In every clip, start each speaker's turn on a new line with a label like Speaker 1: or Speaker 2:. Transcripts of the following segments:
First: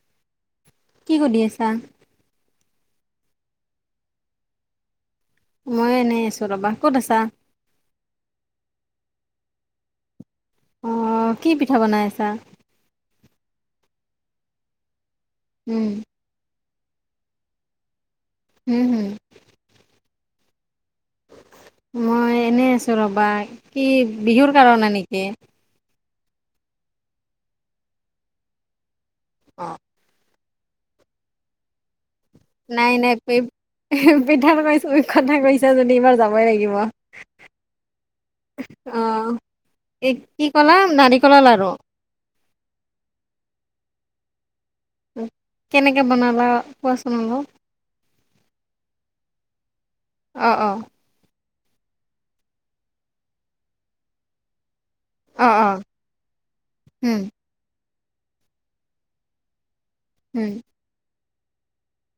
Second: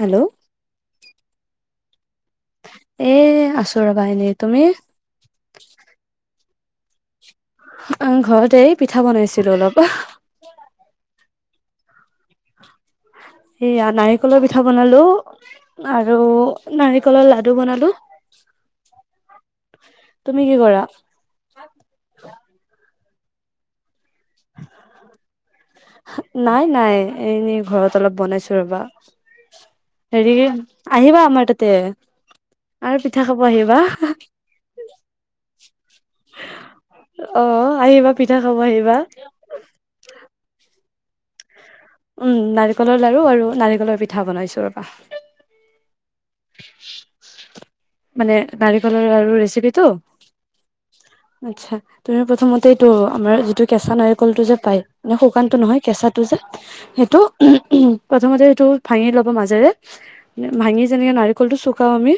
Speaker 1: Hello
Speaker 2: কি সুধি আছা?
Speaker 1: এ আছো ৰ'বা এনেই, তুমি?
Speaker 2: মই এনেই আছো ৰ'বা, ক'ত আছা?
Speaker 1: উম ঘৰতে এই পিঠা বনাইছিলো অলপ
Speaker 2: অঁ কি পিঠা বনাই আছা?
Speaker 1: সেইয়া নাৰিকলৰ পিঠা বনালোঁ।
Speaker 2: উম,
Speaker 1: আৰু নাৰিকলৰ লাডু বনালোঁ।
Speaker 2: হ'ম, হ'ম।
Speaker 1: তুমি কি কৰা?
Speaker 2: মই এনেই আছোঁ ৰ'ব। বা, কি বিহুৰ কাৰণে নেকি?
Speaker 1: নাই, নাই এনেই ঘৰত অলপ বনাইছোঁ ৰ'বা।
Speaker 2: অ'
Speaker 1: হেৰি আহিবা আমৰ তাতে।
Speaker 2: নাই,
Speaker 1: আৰু
Speaker 2: নাই
Speaker 1: পিঠা খাব
Speaker 2: পিপ
Speaker 1: আহিবা
Speaker 2: পিঠা বনাইছোঁ কথা কৈছোঁ। তে জোন এইবাৰ যাবই লাগিব,
Speaker 1: অ আহিবা পিঠা খাব আহিবা
Speaker 2: অ' এই কি ক'লা? নাৰিকলৰ লাৰু।
Speaker 1: উম, নাৰিকলৰ লাৰু আৰু নাৰিকলৰ পিঠা বনাইছোঁ ৰ'বা।
Speaker 2: উ, কেনেক
Speaker 1: মানে নাৰিকলৰ লাৰু ৰেচিপিত তো।
Speaker 2: অ', অ।
Speaker 1: আচ্ছা তুমি প্ৰথমতে এইটো আমাৰ যিটো কেঁচা নাৰিকলটো যে, পাই মানে
Speaker 2: অ'
Speaker 1: শুকানটো নহয়,
Speaker 2: অ'
Speaker 1: কেঁচাটো যে সেইটো
Speaker 2: উম,
Speaker 1: প্ৰথমতে সেইটো ভাঙি ল'বা মাজেৰে।
Speaker 2: উম,
Speaker 1: ভাঙি নাৰিকলটো চুকাওঁ আমি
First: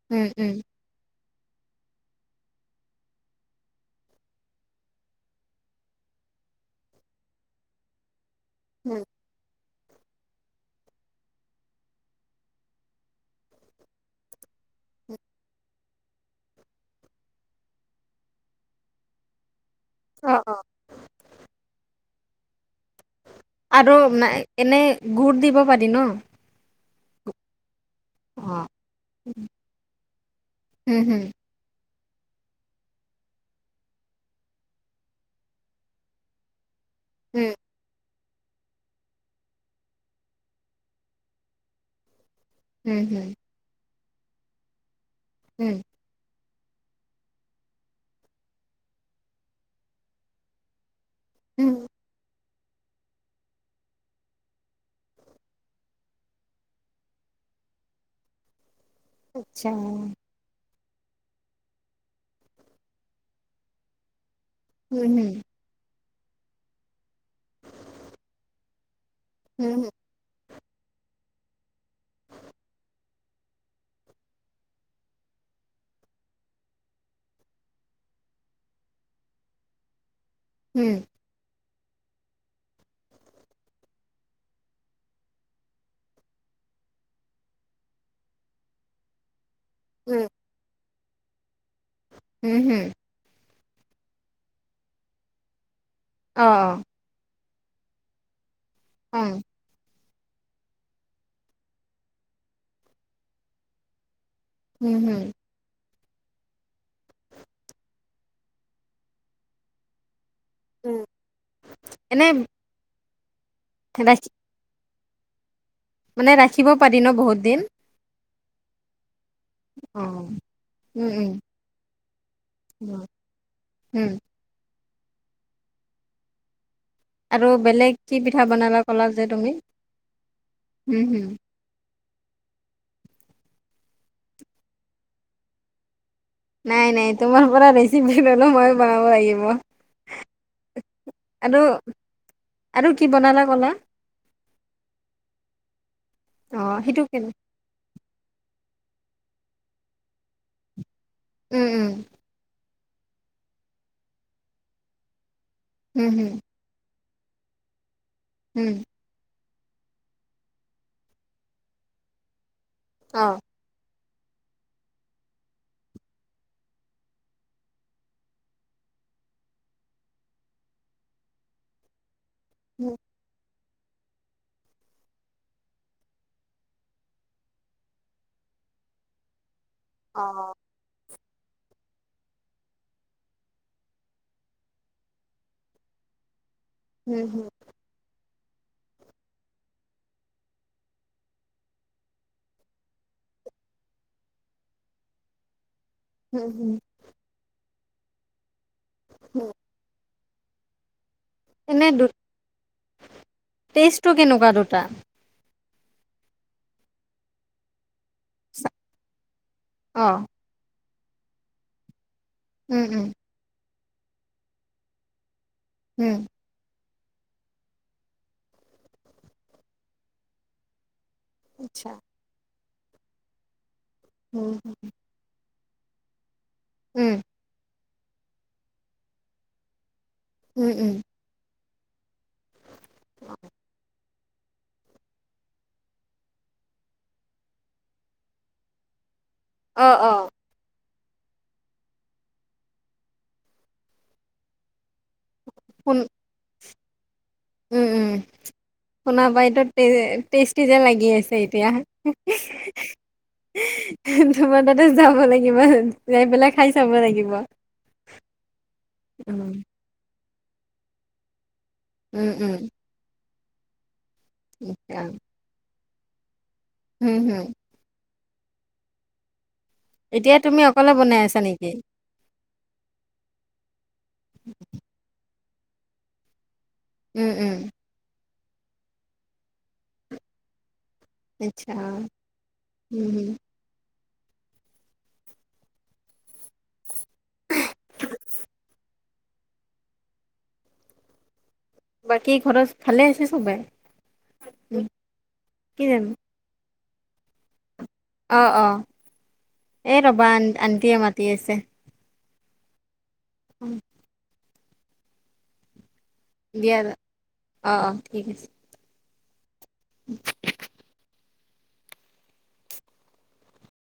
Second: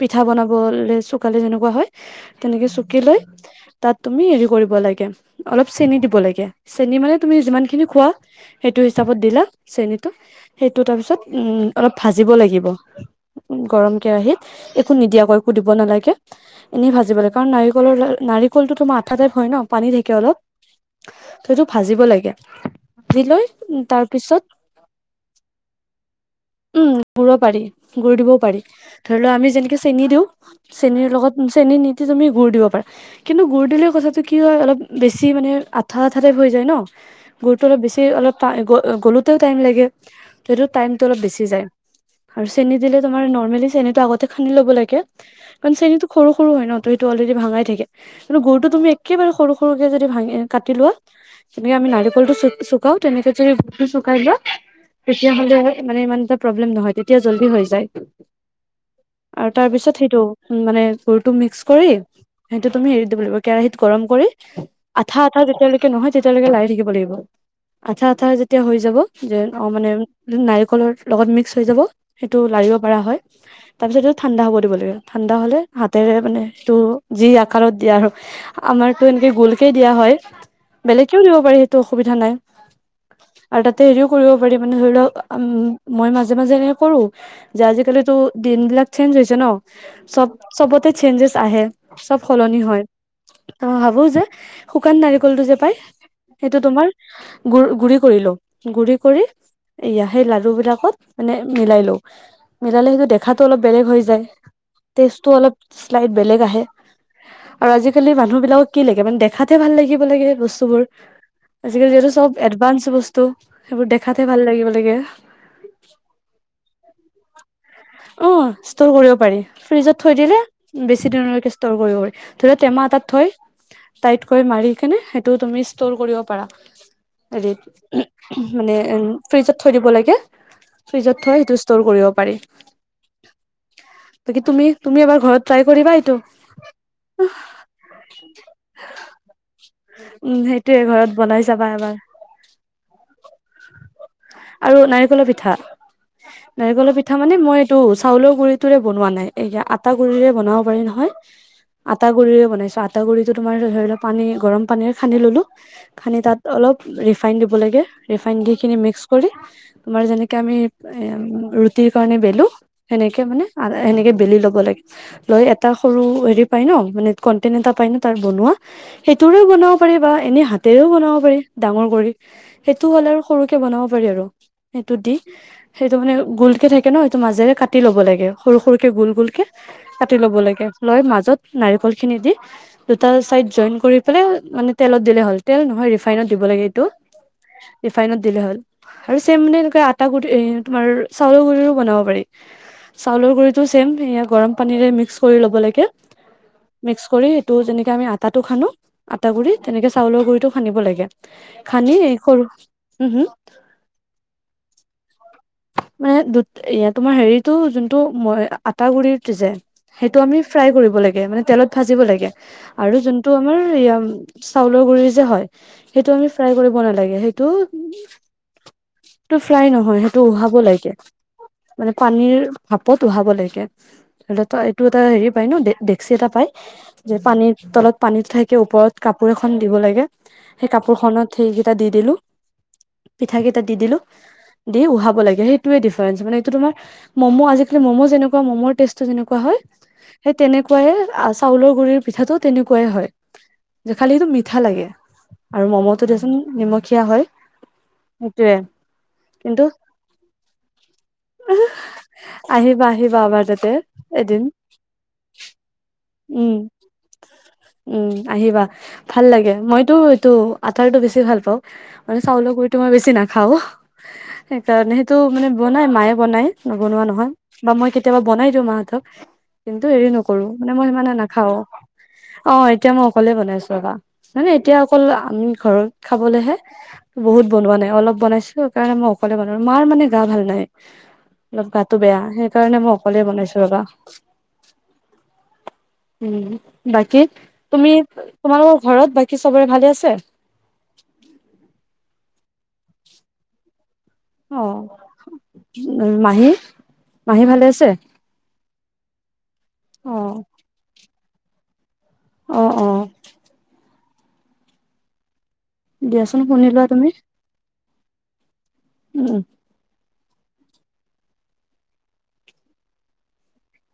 Speaker 1: পিঠা
Speaker 2: উম, উম,
Speaker 1: বনাবলে চো কালে যেনেকুৱা হয়, তেনেকে চুকি লৈ তাত তুমি হেৰি কৰিব লাগে, অলপ চেনি দিব লাগে, চেনি মানে তুমি যিমানখিনি খোৱা। সেইটো,
Speaker 2: উম।
Speaker 1: হিচাপত দিলা চেনটো, সেইটো তাৰপিছত উম, অলপ ভাজিব লাগিব। গৰম কেৰাহিত একো নিদিয়া কৈ, একো দিব নালাগে, এনেই ভাজিব লাগে, কাৰণ নাৰিকলৰ-নাৰিকলটো তোমাৰ আঠা টাইপ হয়, ন। পানী থাকে, অলপ।
Speaker 2: অ' অ'
Speaker 1: সেইটো ভাজিব লাগে। ভাজি লৈ
Speaker 2: আৰু
Speaker 1: তাৰ পিছত
Speaker 2: এনে গুড় দিব পাৰি ন?
Speaker 1: উম, গুড় পাৰি। গুড় দিবও পাৰি,
Speaker 2: অ'
Speaker 1: ধৰি লোৱা আমি যেনেকে চেনি দিওঁ,
Speaker 2: হুম,
Speaker 1: চেনিৰ
Speaker 2: হুম,
Speaker 1: লগত চেনি নি তেতিয়া তুমি গুড় দিব পাৰা। কিন্তু গুড় দিলে কথাটো কি হয়, অলপ বেছি মানে আঠা, আঠা, টাইপ হৈ যায় ন।
Speaker 2: উম,
Speaker 1: গুড়টো অলপ, বেছি অলপ [unintelligible] গ গ'লোতেও টাইম লাগে। সেটো টাইম টো অলপ বেছি যায়। আৰু চেনি দিলে
Speaker 2: হুম,
Speaker 1: তোমাৰ
Speaker 2: হুম,
Speaker 1: নৰ্মেলি চেনিটো আগত তে খানি ল'ব লাগে কাৰণ
Speaker 2: উম।
Speaker 1: চেনিটো সৰু সৰু হয় ন', ত' সেইটো অলৰেডি ভাঙাই থাকে। কিন্তু গোৰটো তুমি একেবাৰে সৰু সৰুকে যদি ভাঙি কাটি লোৱা তেনেকে আমি নাৰিকলটো চ চুকাও, তেনেকে যদি গুড়টো চুকাই লোৱা তেতিয়াহ'লে মানে ইমান এটা প্ৰব্লেম নহয়। তেতিয়া জল্দি হৈ যায়। আৰু
Speaker 2: আচ্ছা
Speaker 1: তাৰপিছত
Speaker 2: হুম
Speaker 1: সেইটো, মানে গুড়টো মিক্স কৰি সেইটো তুমি হেৰি দিব লাগিব, কেৰাহিত গৰম কৰি
Speaker 2: হুম
Speaker 1: আঠা-আঠা যেতিয়ালৈকে নহয় তেতিয়ালৈকে লাৰি থাকিব লাগিব। আঠা-আঠা যেতিয়া হৈ যাব। যেন অ'
Speaker 2: হুম
Speaker 1: মানে নাৰ কলৰ লগত মিক্স হৈ যাব, সেইটো লাৰিব পাৰা হয়। তাৰ পিছত সেটো ঠাণ্ডা হ'ব দিব লাগিব। ঠাণ্ডা হ'লে হাতেৰে মানে সেইটো যি আকাৰত দিয়া আৰু আমাৰতো এনেকে গোলকেই দিয়া হয়।
Speaker 2: হুম
Speaker 1: বেলেগকেও দিব পাৰে। তো অসুবিধা নাই আৰু তাতে এনেও কৰিব পাৰি, মানে ধৰি লওঁক। উম, মই মাজে মাজে এনে কৰোঁ, যে আজিকালিতো দিন বিলাক চেঞ্জ হৈছে ন
Speaker 2: হুম
Speaker 1: চ'ব চবতে চেঞ্জেছ আহে। চ'ব
Speaker 2: হুম
Speaker 1: সলনি
Speaker 2: হুম
Speaker 1: হয়। অ' ভাবোঁ যে শুকান নাৰিকলটো যে পাই।
Speaker 2: অ অ
Speaker 1: সেইটো তোমাৰ গুড় গুড়ি কৰি লওঁ। গুড়ি
Speaker 2: অ
Speaker 1: কৰি এইয়া। সেই লাডো বিলাকত মানে মিলাই লওঁ। মিলালে সেইটো দেখাটো অলপ বেলেগ হৈ যায়।
Speaker 2: হুম হুম
Speaker 1: ষ্টেচটো অলপ [unintelligible] বেলেগ আহে আৰু আজিকালি মানুহবিলাকক কি লাগে মানে দেখাতহে ভাল লাগিব লাগে বচ বস্তুবোৰ
Speaker 2: উম।
Speaker 1: আজিকালিতো
Speaker 2: এনে
Speaker 1: চব এডভাঞ্চ বচ তো' সেইবোৰ দেখাতে
Speaker 2: ৰাখি
Speaker 1: ভাল লাগিব লাগে।
Speaker 2: মানে ৰাখিব পাৰি ন' বহুত দিন।
Speaker 1: অ' ষ্টৰ কৰিব পাৰি। ফ্ৰিজত
Speaker 2: অ
Speaker 1: থৈ দিলে
Speaker 2: উম
Speaker 1: বেছি
Speaker 2: উম
Speaker 1: দিনলৈকে ষ্টৰ কৰিব পাৰি। ধৰি লও টেমা
Speaker 2: উম
Speaker 1: এটাত থৈ
Speaker 2: উম।
Speaker 1: টাইটকৈ মাৰি নে, সেইটো তুমি ষ্টৰ কৰিব পাৰা।
Speaker 2: আৰু বেলেগ
Speaker 1: হেৰিত
Speaker 2: কি পিঠা বনালা
Speaker 1: মানে
Speaker 2: ক'লা
Speaker 1: উম,
Speaker 2: যে তুমি
Speaker 1: ফ্ৰিজত থৈ দিব লাগে।
Speaker 2: হুম হুম
Speaker 1: ফ্ৰিজত থৈ সেইটো ষ্টৰ কৰিব পাৰি। ত, কি, তুমি-তুমি এবাৰ ঘৰত ট্ৰাই কৰিবা এইটো।
Speaker 2: নাই, নাই তোমাৰ পৰা ৰেচিপি ললো মই বনাব
Speaker 1: উম সেইটোয়ে
Speaker 2: লাগিব,
Speaker 1: ঘৰত বনাই
Speaker 2: আৰু
Speaker 1: চাবা এবাৰ
Speaker 2: আৰু কি বনালা কলা?
Speaker 1: আৰু নাৰিকলৰ পিঠা,
Speaker 2: অ
Speaker 1: নাৰিকলৰ
Speaker 2: সেইটো
Speaker 1: পিঠা
Speaker 2: কেনে
Speaker 1: মানে, মই এইটো চাউলৰ গুৰিত তোৰে বনোৱা নাই, এয়া আটা গুৰিৰে বনাব পাৰি নহয়।
Speaker 2: উম উম
Speaker 1: আটা গুৰিৰে বনাইছো আ আটা গুড়টো তোমাৰ ধৰি লোৱা, পানী গৰম পানীৰে সানি ল'লোঁ।
Speaker 2: হুম
Speaker 1: সানি
Speaker 2: হুম
Speaker 1: তাত অলপ। ৰিফাইণ্ দিব লাগে। ৰিফাইন
Speaker 2: হুম
Speaker 1: দিখিনি মিক্স তোমাৰ যেনেকে আমি এ ৰুটিৰ কাৰণে বেলো। সেনেকে
Speaker 2: অ
Speaker 1: মানে, সেনেকে বেলি ল'ব লাগে। লৈ এটা সৰু হেৰি পাই ন মানে কন্টেন এটা পাই ন, তাৰ বনোৱা সেইটোৰেও বনাব পাৰি, বা এনে হাতেৰেও বনাব পাৰি, ডাঙৰ কৰি। সেইটো
Speaker 2: হুম,
Speaker 1: হ'ল আৰু সৰুকে সেইটো বনাব পাৰি সেইটো দি সেইটো মানে গোল কে থাকে ন, সেইটো মাজেৰে কাটি লব লাগে। সৰু-সৰুকে গোল, গোল কে। কাটি
Speaker 2: অ
Speaker 1: ল'ব লাগে, লৈ মাজত নাৰিকল খিনি দি, দুটা চাইড জইন কৰি পেলাই মানে তেলত দিলে হ'ল, তেল নহয় ৰিফাইনত দিব লাগে। আৰু
Speaker 2: হুম হুম
Speaker 1: ৰিফাইনত দিলে হ'ল। আৰু চেমনেম মানে, এনেক আতা তোমাৰ চাউলৰ গুৰি বনাব পাৰি, চাউলৰ গুৰিটো চেম সয়া গৰম পানীৰে মিক্স কৰি ল'ব লাগে।
Speaker 2: হুম হুম
Speaker 1: মিক্স কৰি সেইটো যেনেকে এতি আমি আটাটো খানো। আটা গুৰি, তেনেকে চালৰ গুৰি টো, সানিব লাগে।
Speaker 2: এনে
Speaker 1: খানি সৰু, হুম, হুম।
Speaker 2: টেষ্টটো কেনেকুৱা দুটা?
Speaker 1: মানে দু, এ তোমাৰ হেৰিতো যোন টো, মই
Speaker 2: চা-
Speaker 1: আটাগুৰি যে
Speaker 2: অ
Speaker 1: সেইটো আমি ফ্ৰাই কৰিব লাগিব। এতিয়া মানে তেলত ভাজিব লাগে।
Speaker 2: উম,
Speaker 1: আৰু
Speaker 2: উম,
Speaker 1: যোনটো আমাৰ উম চাউলৰ গুৰি যে হয়। সেইটো
Speaker 2: উম,
Speaker 1: আমি ফ্ৰাই কৰিব নালাগ সেইটো ফ্ৰাই নহয় সে টো উহাব লাগে।
Speaker 2: আচ্ছা,
Speaker 1: মানে পানীৰ ভাপত উহাব লাগে। লে
Speaker 2: উম,
Speaker 1: তই এইটো এটা হেৰি পাই ন দে ডেকচি এটা পায় যে
Speaker 2: উম,
Speaker 1: পানীৰ তলত পানীত থাকে ওপৰত কাপোৰ এখন দিব লাগে। সেই
Speaker 2: উম, উম,
Speaker 1: কাপোৰ খনত সেই টা দি দিলো। পিঠা কেইটা দি দিলো। দি উহাব লাগে সেইটোয়ে ডিফাৰেন্ঞ্চ মানে তোমাৰ ম'ম' আজিকালি ম'ম' যেনেকা ম'ম' টেষ্ট টো যেনেকুৱা কোৱা হয়
Speaker 2: অ', অ',
Speaker 1: সেই তেনেকুৱাই চাউলৰ গুৰিৰ পিঠাটো তেনেকুৱাই হয় যে খালি সেইটো মিঠা লাগে। আৰু
Speaker 2: শুন
Speaker 1: ম'ম'টো দিয়াচোন নিমখ খীয়া হয়।
Speaker 2: উম', উম',
Speaker 1: সেইটোয়ে
Speaker 2: শুনা মই ইটো
Speaker 1: কিন্তু
Speaker 2: টে টেষ্টি যে লাগি আছে, এতিয়া
Speaker 1: আহিবা আহিবা আমাৰ তাতে এদিন
Speaker 2: তোমাৰ তাত যাব লাগিব যাই পেলাই
Speaker 1: উম
Speaker 2: খাই চাব লাগিব
Speaker 1: উম
Speaker 2: উম।
Speaker 1: তো আটাৰটো বেছি ভাল পাওঁ। মান
Speaker 2: উম,
Speaker 1: চাউল
Speaker 2: উম,
Speaker 1: গুৰি তোৰ বেছি না খাওঁ। সেইকাৰণে
Speaker 2: আচ্ছা,
Speaker 1: সেইটো মানে ব নাই মায়ে বনায়। নবনোৱা
Speaker 2: উম,
Speaker 1: নহয়
Speaker 2: হম,
Speaker 1: বা মই কে কেতিয়াবা বনাই দিওঁ মাহঁতক। কিন্তু হেৰি
Speaker 2: এতিয়া
Speaker 1: নকৰো
Speaker 2: তুমি
Speaker 1: মানে মই
Speaker 2: অকলে
Speaker 1: সিমানে
Speaker 2: বনাই আছা
Speaker 1: নাখাওঁ,
Speaker 2: নেকি?
Speaker 1: অ এতিয়া মই অকলে বনাইছো ৰবা মানে এতিয়া অকল আমি ঘৰত খাবলেহে।
Speaker 2: উম,
Speaker 1: বহুত
Speaker 2: উম,
Speaker 1: বনোৱা নাই অলপ বনাইছো। সেই কাৰণে মই অকলে বনালো মাৰ মানে গা ভাল নাই। অলপ
Speaker 2: আচ্ছা,
Speaker 1: গাটো বেয়া সেইকাৰণে মই
Speaker 2: উম,
Speaker 1: অকলে
Speaker 2: হম,
Speaker 1: বনাইছো ৰবা। উম। বাকী, তুমি-তোমালোকৰ ঘৰত বা কি চবৰে ভালে আছে?
Speaker 2: বাকী, ঘৰত ভালে আছে চবে?
Speaker 1: অ'
Speaker 2: উম, কি জানো,
Speaker 1: উম, মাহী? মাহী ভালে আছে?
Speaker 2: অ' অ'। এই
Speaker 1: অ
Speaker 2: ৰ'বা! আ আণ্টিয়ে মাত তি আছে।
Speaker 1: অ' অ'।
Speaker 2: অ',
Speaker 1: দিয়াচোন
Speaker 2: দিয়া,
Speaker 1: শুনিলোৱা তুমি।
Speaker 2: অ', অ', ঠিক আছে।
Speaker 1: উম।
Speaker 2: [inaudible]